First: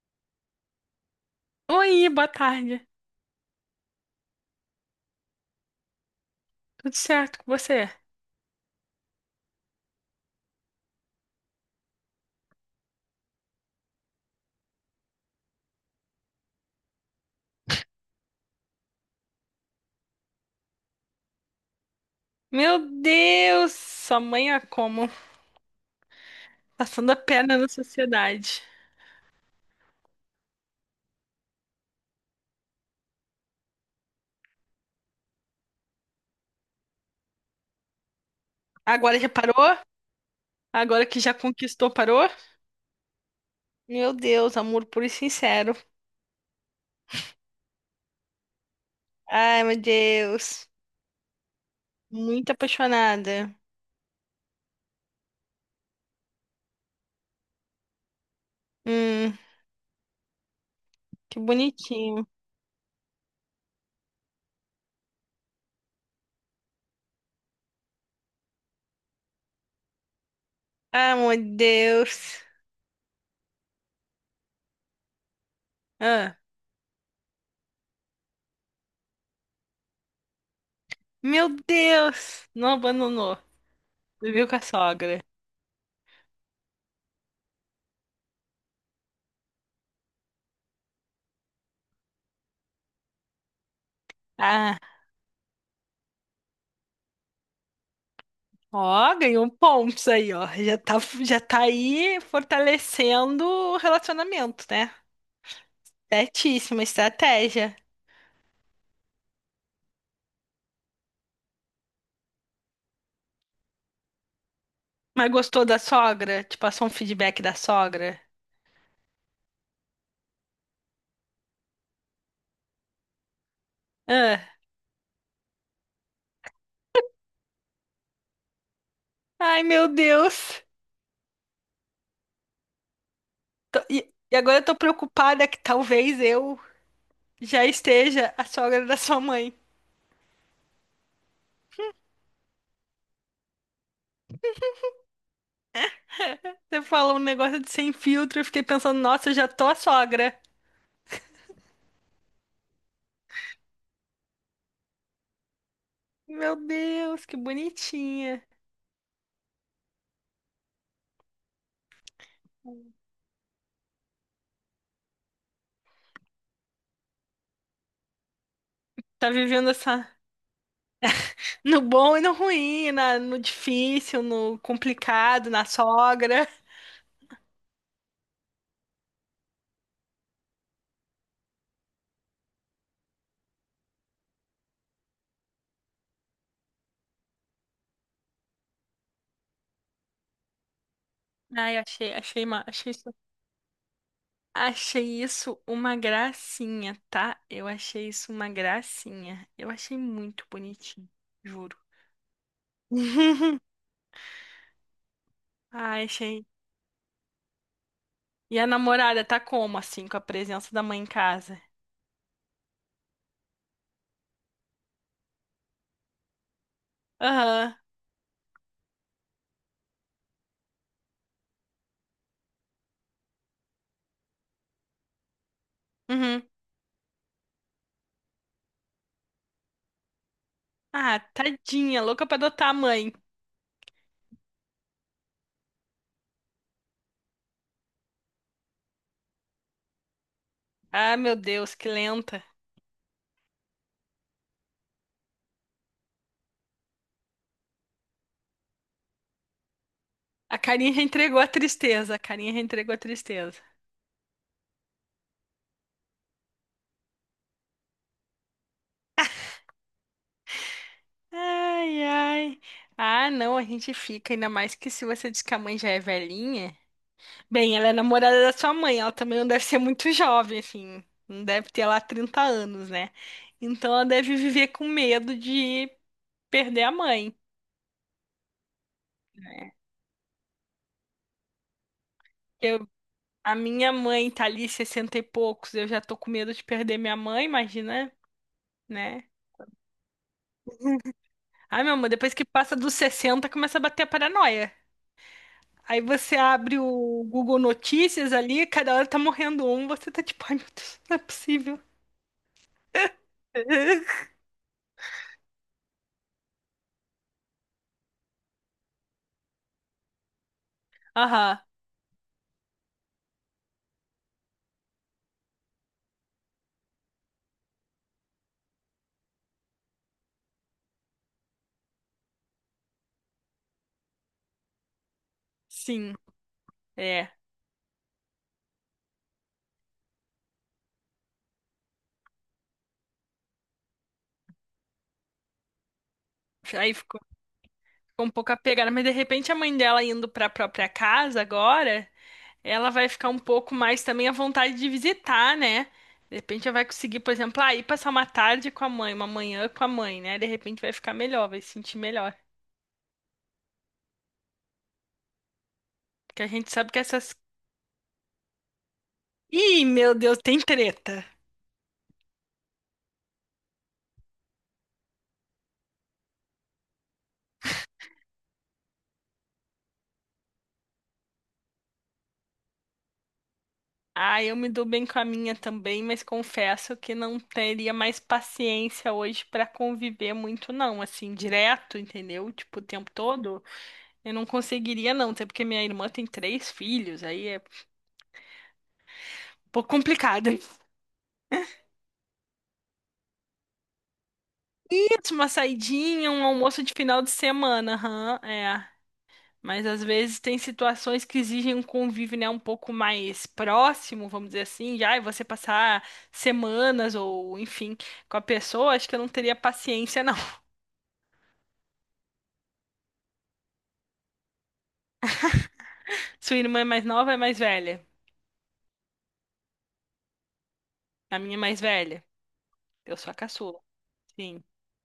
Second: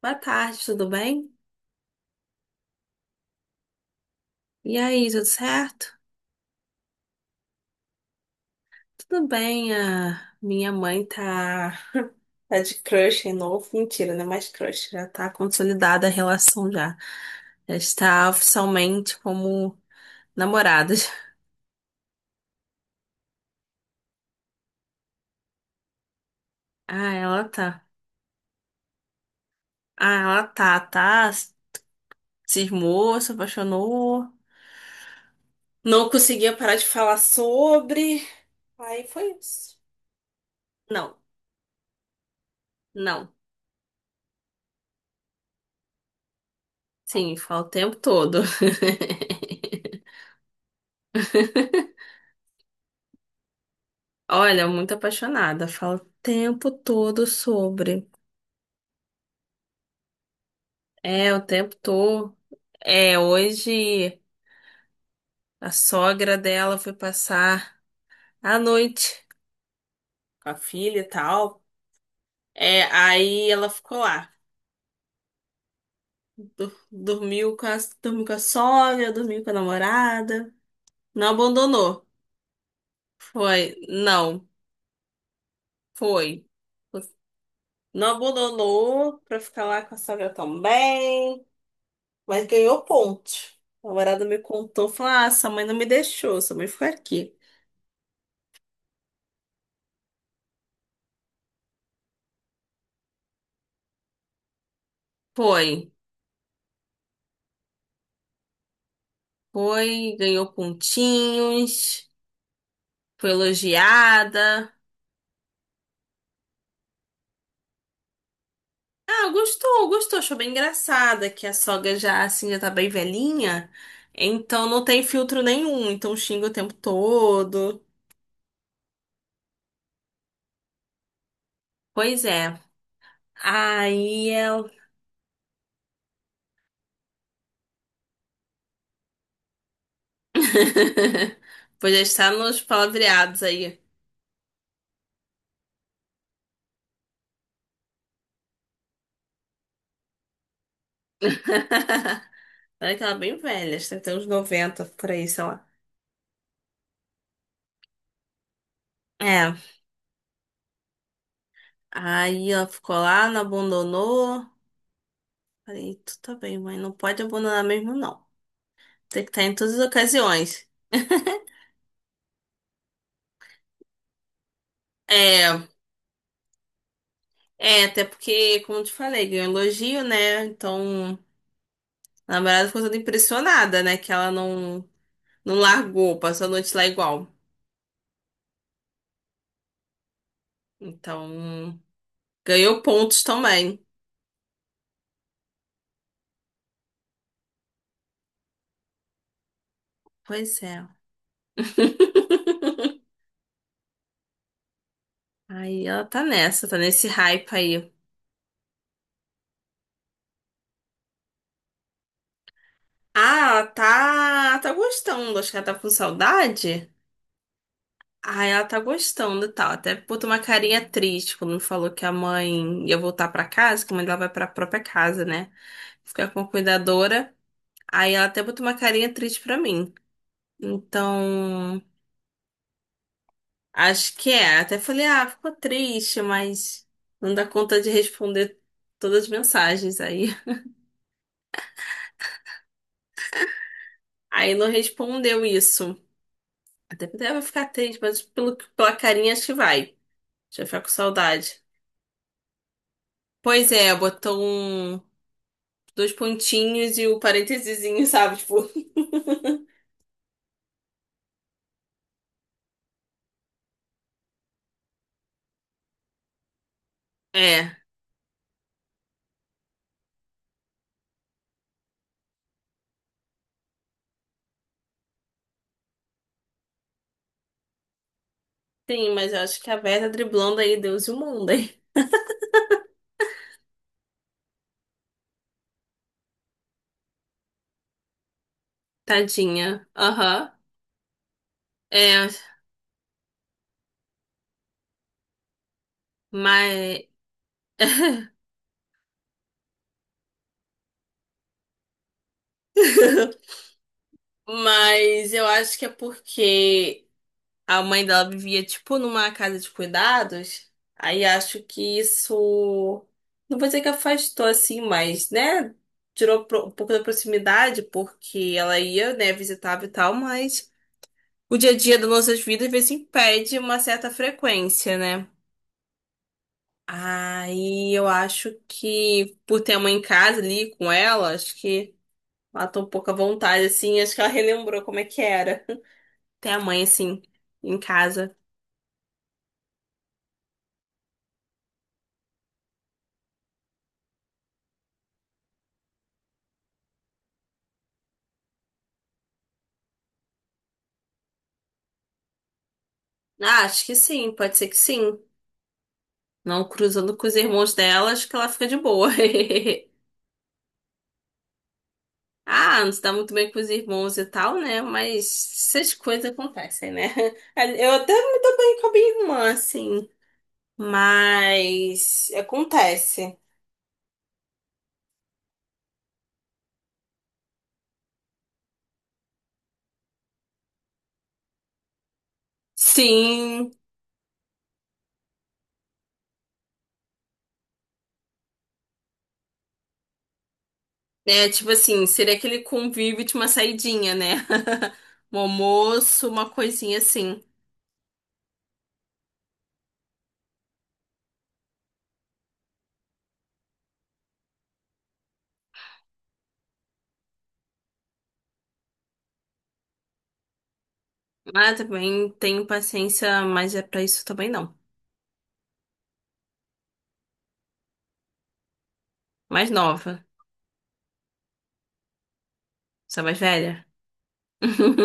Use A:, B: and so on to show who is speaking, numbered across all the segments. A: Boa tarde, tudo bem?
B: Oi, boa tarde.
A: E aí, tudo certo?
B: Tudo certo com você?
A: Tudo bem, a minha mãe tá, tá de crush em novo. Mentira, não é mais crush, já tá consolidada a relação já. Já está oficialmente como namoradas.
B: Meu Deus, sua mãe é como? Passando
A: Ah,
B: a
A: ela
B: perna na
A: tá.
B: sociedade.
A: Ah, ela tá, tá. Cismou, se apaixonou. Não conseguia parar de falar sobre. Aí
B: Agora já
A: foi isso.
B: parou? Agora
A: Não,
B: que já conquistou, parou?
A: não.
B: Meu Deus, amor puro e sincero.
A: Sim, fala o tempo todo.
B: Ai, meu Deus. Muito apaixonada.
A: Olha, muito apaixonada. Falo o tempo todo sobre.
B: Hum,
A: É, o
B: que
A: tempo
B: bonitinho.
A: todo. É, hoje a sogra dela foi passar a noite com a filha e
B: Ai, meu
A: tal.
B: Deus.
A: É, aí ela ficou lá.
B: Ah,
A: Du- Dormiu com a, dormiu com a sogra, dormiu com a namorada. Não
B: meu
A: abandonou.
B: Deus. Não abandonou.
A: Foi. Não,
B: Viveu com a sogra.
A: foi. Não abandonou pra ficar lá com a sogra também. Mas ganhou ponto. O namorado me
B: Ah.
A: contou, falou: Ah, sua mãe não me deixou, sua mãe ficou aqui.
B: Ó, ganhou pontos aí, ó. Já tá aí fortalecendo o relacionamento, né?
A: Foi,
B: Certíssima estratégia.
A: foi, ganhou pontinhos, foi elogiada.
B: Mas gostou da sogra? Te passou um feedback da sogra?
A: Ah, gostou, gostou, achou bem engraçada que a sogra já, assim, já tá bem velhinha,
B: Ah.
A: então não tem filtro nenhum, então xinga o tempo todo.
B: Ai, meu Deus.
A: Pois é,
B: E,
A: aí
B: e agora eu
A: ela.
B: tô preocupada que talvez eu já esteja a sogra da sua mãe.
A: Pois já está nos palavreados aí.
B: Você falou um negócio de sem filtro, eu fiquei pensando, nossa, eu já tô a sogra.
A: Olha que ela é bem velha, acho que tem uns 90 por aí, sei lá.
B: Meu Deus, que bonitinha.
A: É, aí ela ficou lá, não abandonou. Falei, tu tá bem, mãe, não pode abandonar mesmo, não. Tem que
B: Tá
A: estar em
B: vivendo
A: todas as
B: essa.
A: ocasiões.
B: No bom e no ruim, no difícil, no complicado,
A: É,
B: na sogra.
A: é, até porque, como eu te falei, ganhou elogio, né? Então, a namorada ficou toda impressionada, né? Que ela não, não largou, passou a noite lá igual.
B: Ai,
A: Então,
B: achei,
A: ganhou pontos também.
B: achei isso uma gracinha, tá? Eu achei isso uma gracinha. Eu achei muito
A: Pois é.
B: bonitinho, juro.
A: Aí ela
B: Ai,
A: tá
B: achei.
A: nessa, tá nesse hype aí.
B: E a namorada tá como, assim, com a presença da mãe em casa?
A: Ah, ela tá gostando. Acho que ela tá com saudade.
B: Aham,
A: Ah, ela tá gostando e tal. Até botou uma carinha triste quando me falou que a mãe ia voltar pra casa, que a mãe dela vai pra própria casa, né? Ficar com
B: uhum.
A: a cuidadora. Aí ela até botou uma carinha triste pra mim.
B: Ah,
A: Então,
B: tadinha, louca pra adotar a mãe.
A: acho que é. Até falei, ah, ficou triste, mas não dá conta de responder todas as mensagens aí.
B: Ah, meu Deus, que lenta.
A: Aí não respondeu isso. Até falei, ah, vai ficar triste, mas pela carinha acho que vai.
B: A
A: Já fica com
B: carinha já entregou a
A: saudade.
B: tristeza, a carinha já entregou a tristeza.
A: Pois é, botou dois pontinhos e o parênteses, sabe? Tipo,
B: Ai, ai. Ah, não, a gente fica, ainda mais que se você diz que a mãe já é velhinha. Bem,
A: É.
B: ela é namorada da sua mãe, ela também não deve ser muito jovem, assim. Não deve ter lá 30 anos, né? Então ela deve viver com medo de perder a mãe.
A: Sim, mas eu acho que a Vera tá driblando aí Deus e o mundo, hein?
B: Eu, a minha mãe tá ali 60 e poucos, eu já tô com medo de perder minha mãe, imagina, né?
A: Tadinha. Aham.
B: Ai, meu amor,
A: É,
B: depois que passa dos 60, começa a bater a paranoia. Aí você abre
A: mas.
B: o Google Notícias ali, cada hora tá morrendo um, você tá tipo, ai meu Deus, não é possível.
A: Mas eu acho que é porque a mãe dela vivia, tipo, numa casa de cuidados. Aí
B: Aham,
A: acho que isso. Não vou dizer que afastou assim, mas, né? Tirou um pouco da proximidade, porque ela ia, né, visitava e tal, mas. O dia a dia das nossas vidas, às vezes, impede uma certa frequência, né?
B: sim, é.
A: Aí eu acho que, por ter a mãe em casa ali com ela, acho que matou um pouco a vontade, assim. Acho que ela relembrou como é que era ter a mãe,
B: Aí ficou,
A: assim, em
B: ficou um
A: casa.
B: pouco apegada, mas de repente a mãe dela indo pra própria casa agora, ela vai ficar um pouco mais também à vontade de visitar, né? De repente ela vai conseguir, por exemplo, ah, ir passar uma tarde com a mãe, uma manhã com a mãe, né? De repente vai ficar melhor, vai se sentir melhor.
A: Ah, acho que sim, pode ser que sim.
B: Porque a
A: Não
B: gente sabe que
A: cruzando com os
B: essas.
A: irmãos dela, acho que ela fica de boa.
B: Ih, meu Deus, tem treta.
A: Ah, não se dá muito bem com os irmãos e tal, né? Mas essas coisas acontecem, né? Eu até me dou bem com a minha irmã, assim. Mas acontece.
B: Ah, eu me dou bem com a minha também, mas confesso que não teria mais paciência hoje pra conviver muito, não, assim, direto, entendeu? Tipo, o tempo todo,
A: Sim,
B: eu não conseguiria, não, até porque minha irmã tem três filhos, aí é um pouco complicado.
A: é tipo assim, seria aquele convívio de uma saidinha, né?
B: Eu faço
A: Um
B: Uma
A: almoço,
B: saidinha, um
A: uma
B: almoço de
A: coisinha
B: final de
A: assim.
B: semana, aham, é. Mas às vezes tem situações que exigem um convívio, né, um pouco mais próximo, vamos dizer assim, já, e você passar semanas ou, enfim, com a pessoa, acho que eu não teria paciência, não.
A: Mas também tenho paciência, mas é pra isso também não.
B: Sua irmã é mais nova ou é mais velha?
A: Mais nova,
B: A minha é mais velha. Eu
A: sou
B: sou a
A: mais
B: caçula.
A: velha.
B: Sim.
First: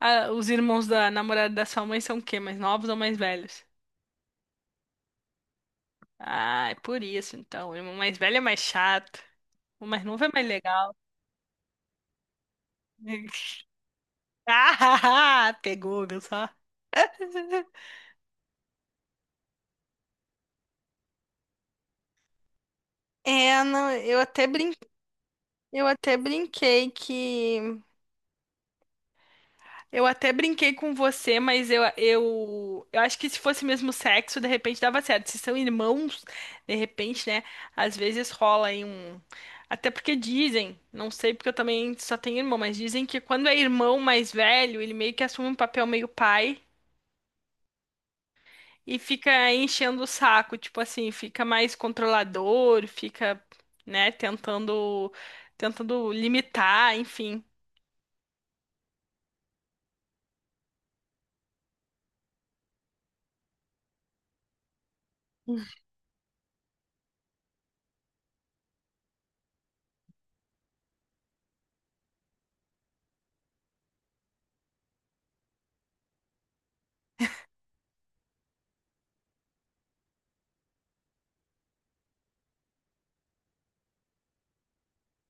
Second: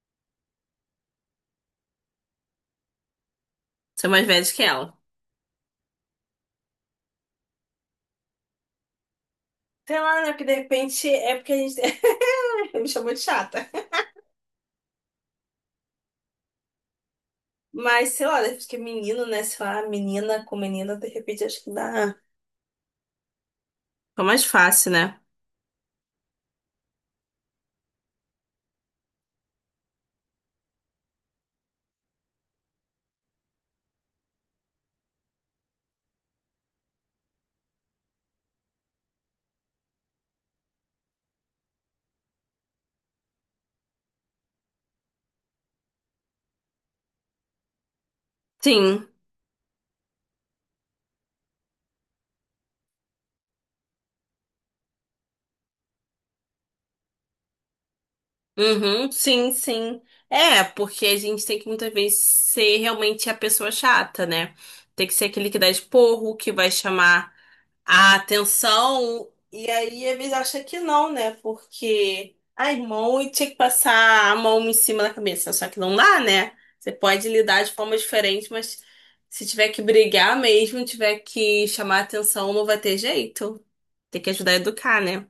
B: Ah, os irmãos da namorada da sua mãe são o quê? Mais novos ou mais velhos?
A: Sou mais velha que ela.
B: Ah, é por isso então. O irmão mais velho é mais chato. O
A: Sei
B: mais
A: lá,
B: novo
A: né?
B: é
A: Porque
B: mais
A: de
B: legal.
A: repente é porque a gente me chamou de chata.
B: Ah, pegou, viu só?
A: Mas sei lá, acho que menino, né? Sei lá, menina com menina, de repente acho que dá.
B: É, não,
A: Fica mais fácil, né?
B: eu até brinquei que Eu até brinquei com você, mas eu acho que se fosse mesmo sexo, de repente dava certo. Se são irmãos, de repente, né? Às vezes rola aí um. Até porque dizem, não sei porque eu também só tenho irmão, mas dizem que quando é irmão mais velho, ele meio que assume um papel meio pai e
A: Sim.
B: fica enchendo o saco, tipo assim, fica mais controlador, fica, né, tentando limitar, enfim.
A: Uhum, sim, sim. É, porque a gente tem que muitas vezes ser realmente a pessoa chata, né? Tem que ser aquele que dá esporro, que vai chamar a atenção. E aí, às vezes, acha que não, né? Porque, ai, mão, e tinha que passar a mão em cima da cabeça. Só que não dá, né? Você pode lidar de forma diferente, mas se tiver que brigar mesmo, tiver que chamar a atenção, não vai ter jeito. Tem que ajudar a educar, né?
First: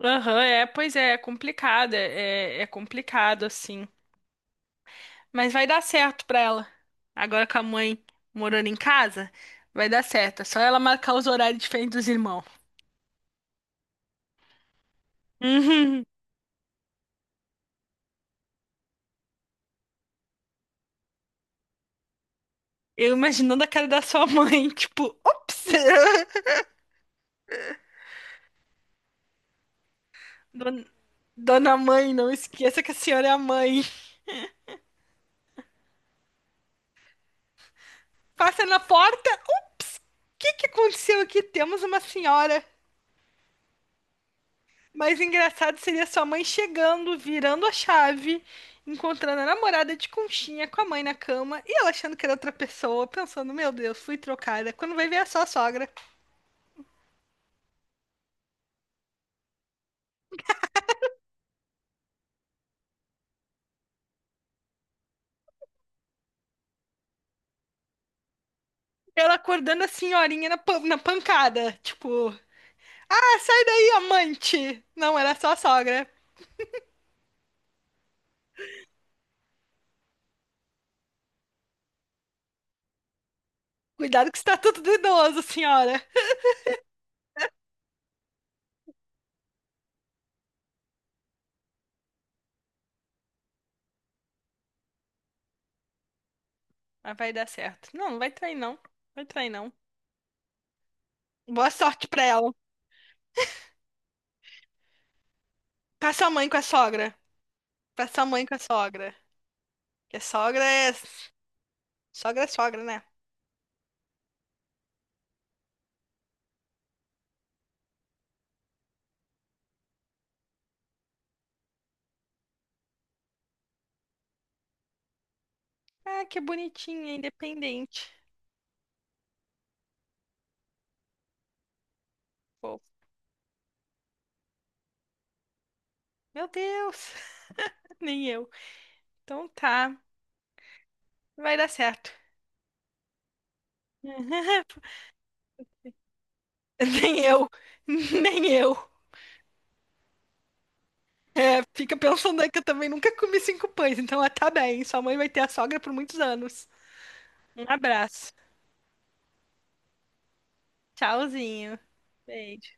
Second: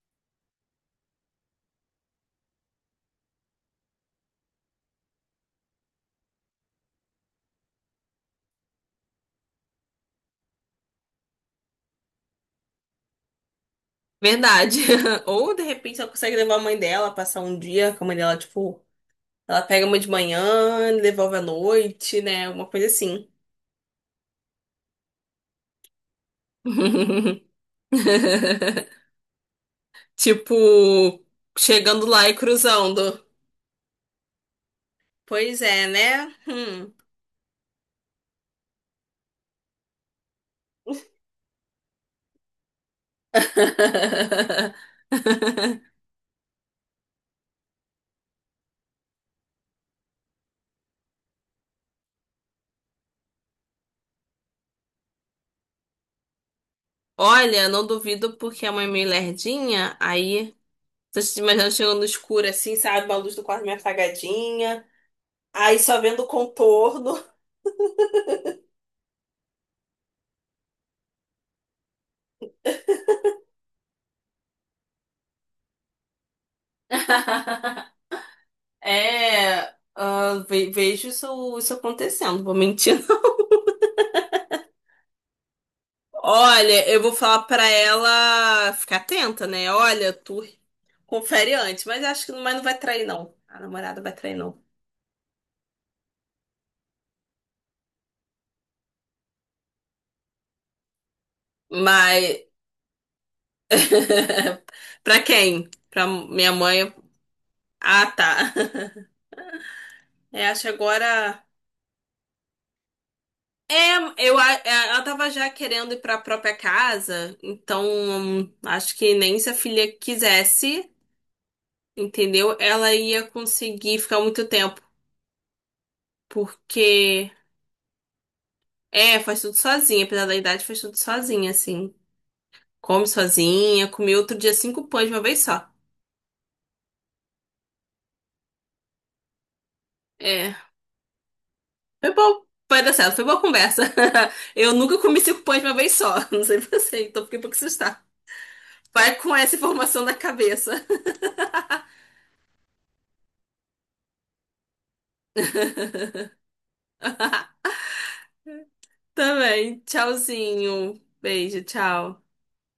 B: Aham, é, pois é, é complicado, é, é complicado, assim. Mas vai dar certo pra ela. Agora com a mãe morando em casa, vai dar certo. É só ela marcar os horários diferentes dos irmãos.
A: Verdade. Ou de repente
B: Uhum.
A: ela consegue levar a mãe dela, passar um dia com a mãe dela, tipo, ela pega uma de manhã, devolve à noite, né? Uma coisa
B: Eu
A: assim.
B: imaginando a cara da sua mãe, tipo, ops!
A: Tipo,
B: Don- Dona
A: chegando
B: mãe,
A: lá
B: não
A: e
B: esqueça que a
A: cruzando.
B: senhora é a mãe.
A: Pois é, né? Hum.
B: Passa na porta. O que que aconteceu aqui? Temos uma senhora. Mas engraçado seria sua mãe chegando, virando a chave, encontrando a namorada de conchinha com a mãe na cama e ela achando que era outra pessoa, pensando, meu Deus, fui trocada. Quando vai ver é só a sogra.
A: Olha, não duvido porque a mãe é meio lerdinha, aí tô te imaginando chegando no escuro assim, sabe? A luz do quarto meio apagadinha, aí só vendo o contorno.
B: Ela acordando a senhorinha na, na pancada, tipo, ah, sai daí, amante! Não, era só a sogra.
A: É, ah, vejo isso acontecendo, vou mentir.
B: Cuidado que está tudo do idoso, senhora.
A: Olha, eu vou falar pra ela ficar atenta, né? Olha, tu confere antes, mas acho que mas não vai trair, não. A namorada vai trair, não.
B: Mas vai dar certo. Não, não vai trair, não. Vai trair, não. Boa sorte pra
A: Mas
B: ela.
A: pra quem? Pra
B: Pra sua mãe
A: minha
B: com a
A: mãe.
B: sogra. Pra
A: Ah,
B: sua mãe
A: tá.
B: com a sogra. Porque
A: É, acho
B: sogra
A: que
B: é.
A: agora.
B: Sogra é sogra, né?
A: É, eu, é, ela tava já querendo ir pra própria casa, então acho que nem se a filha quisesse. Entendeu? Ela ia conseguir ficar muito tempo,
B: Ah, que bonitinha,
A: porque
B: independente.
A: é, faz tudo sozinha, apesar da idade, faz tudo sozinha, assim.
B: Pô,
A: Come sozinha, comeu outro dia 5 pães de uma vez só.
B: meu Deus, nem eu. Então tá,
A: É,
B: vai dar certo.
A: foi bom, vai dar certo, foi boa conversa. Eu nunca comi 5 pães de uma vez só, não sei você,
B: Nem
A: então fiquei um
B: eu,
A: pouco assustada.
B: nem eu.
A: Vai com essa informação na cabeça.
B: É, fica pensando aí que eu também nunca comi cinco pães, então ela tá bem. Sua mãe vai ter a sogra por muitos anos. Um abraço.
A: Também, tchauzinho. Beijo,
B: Tchauzinho.
A: tchau.
B: Beijo.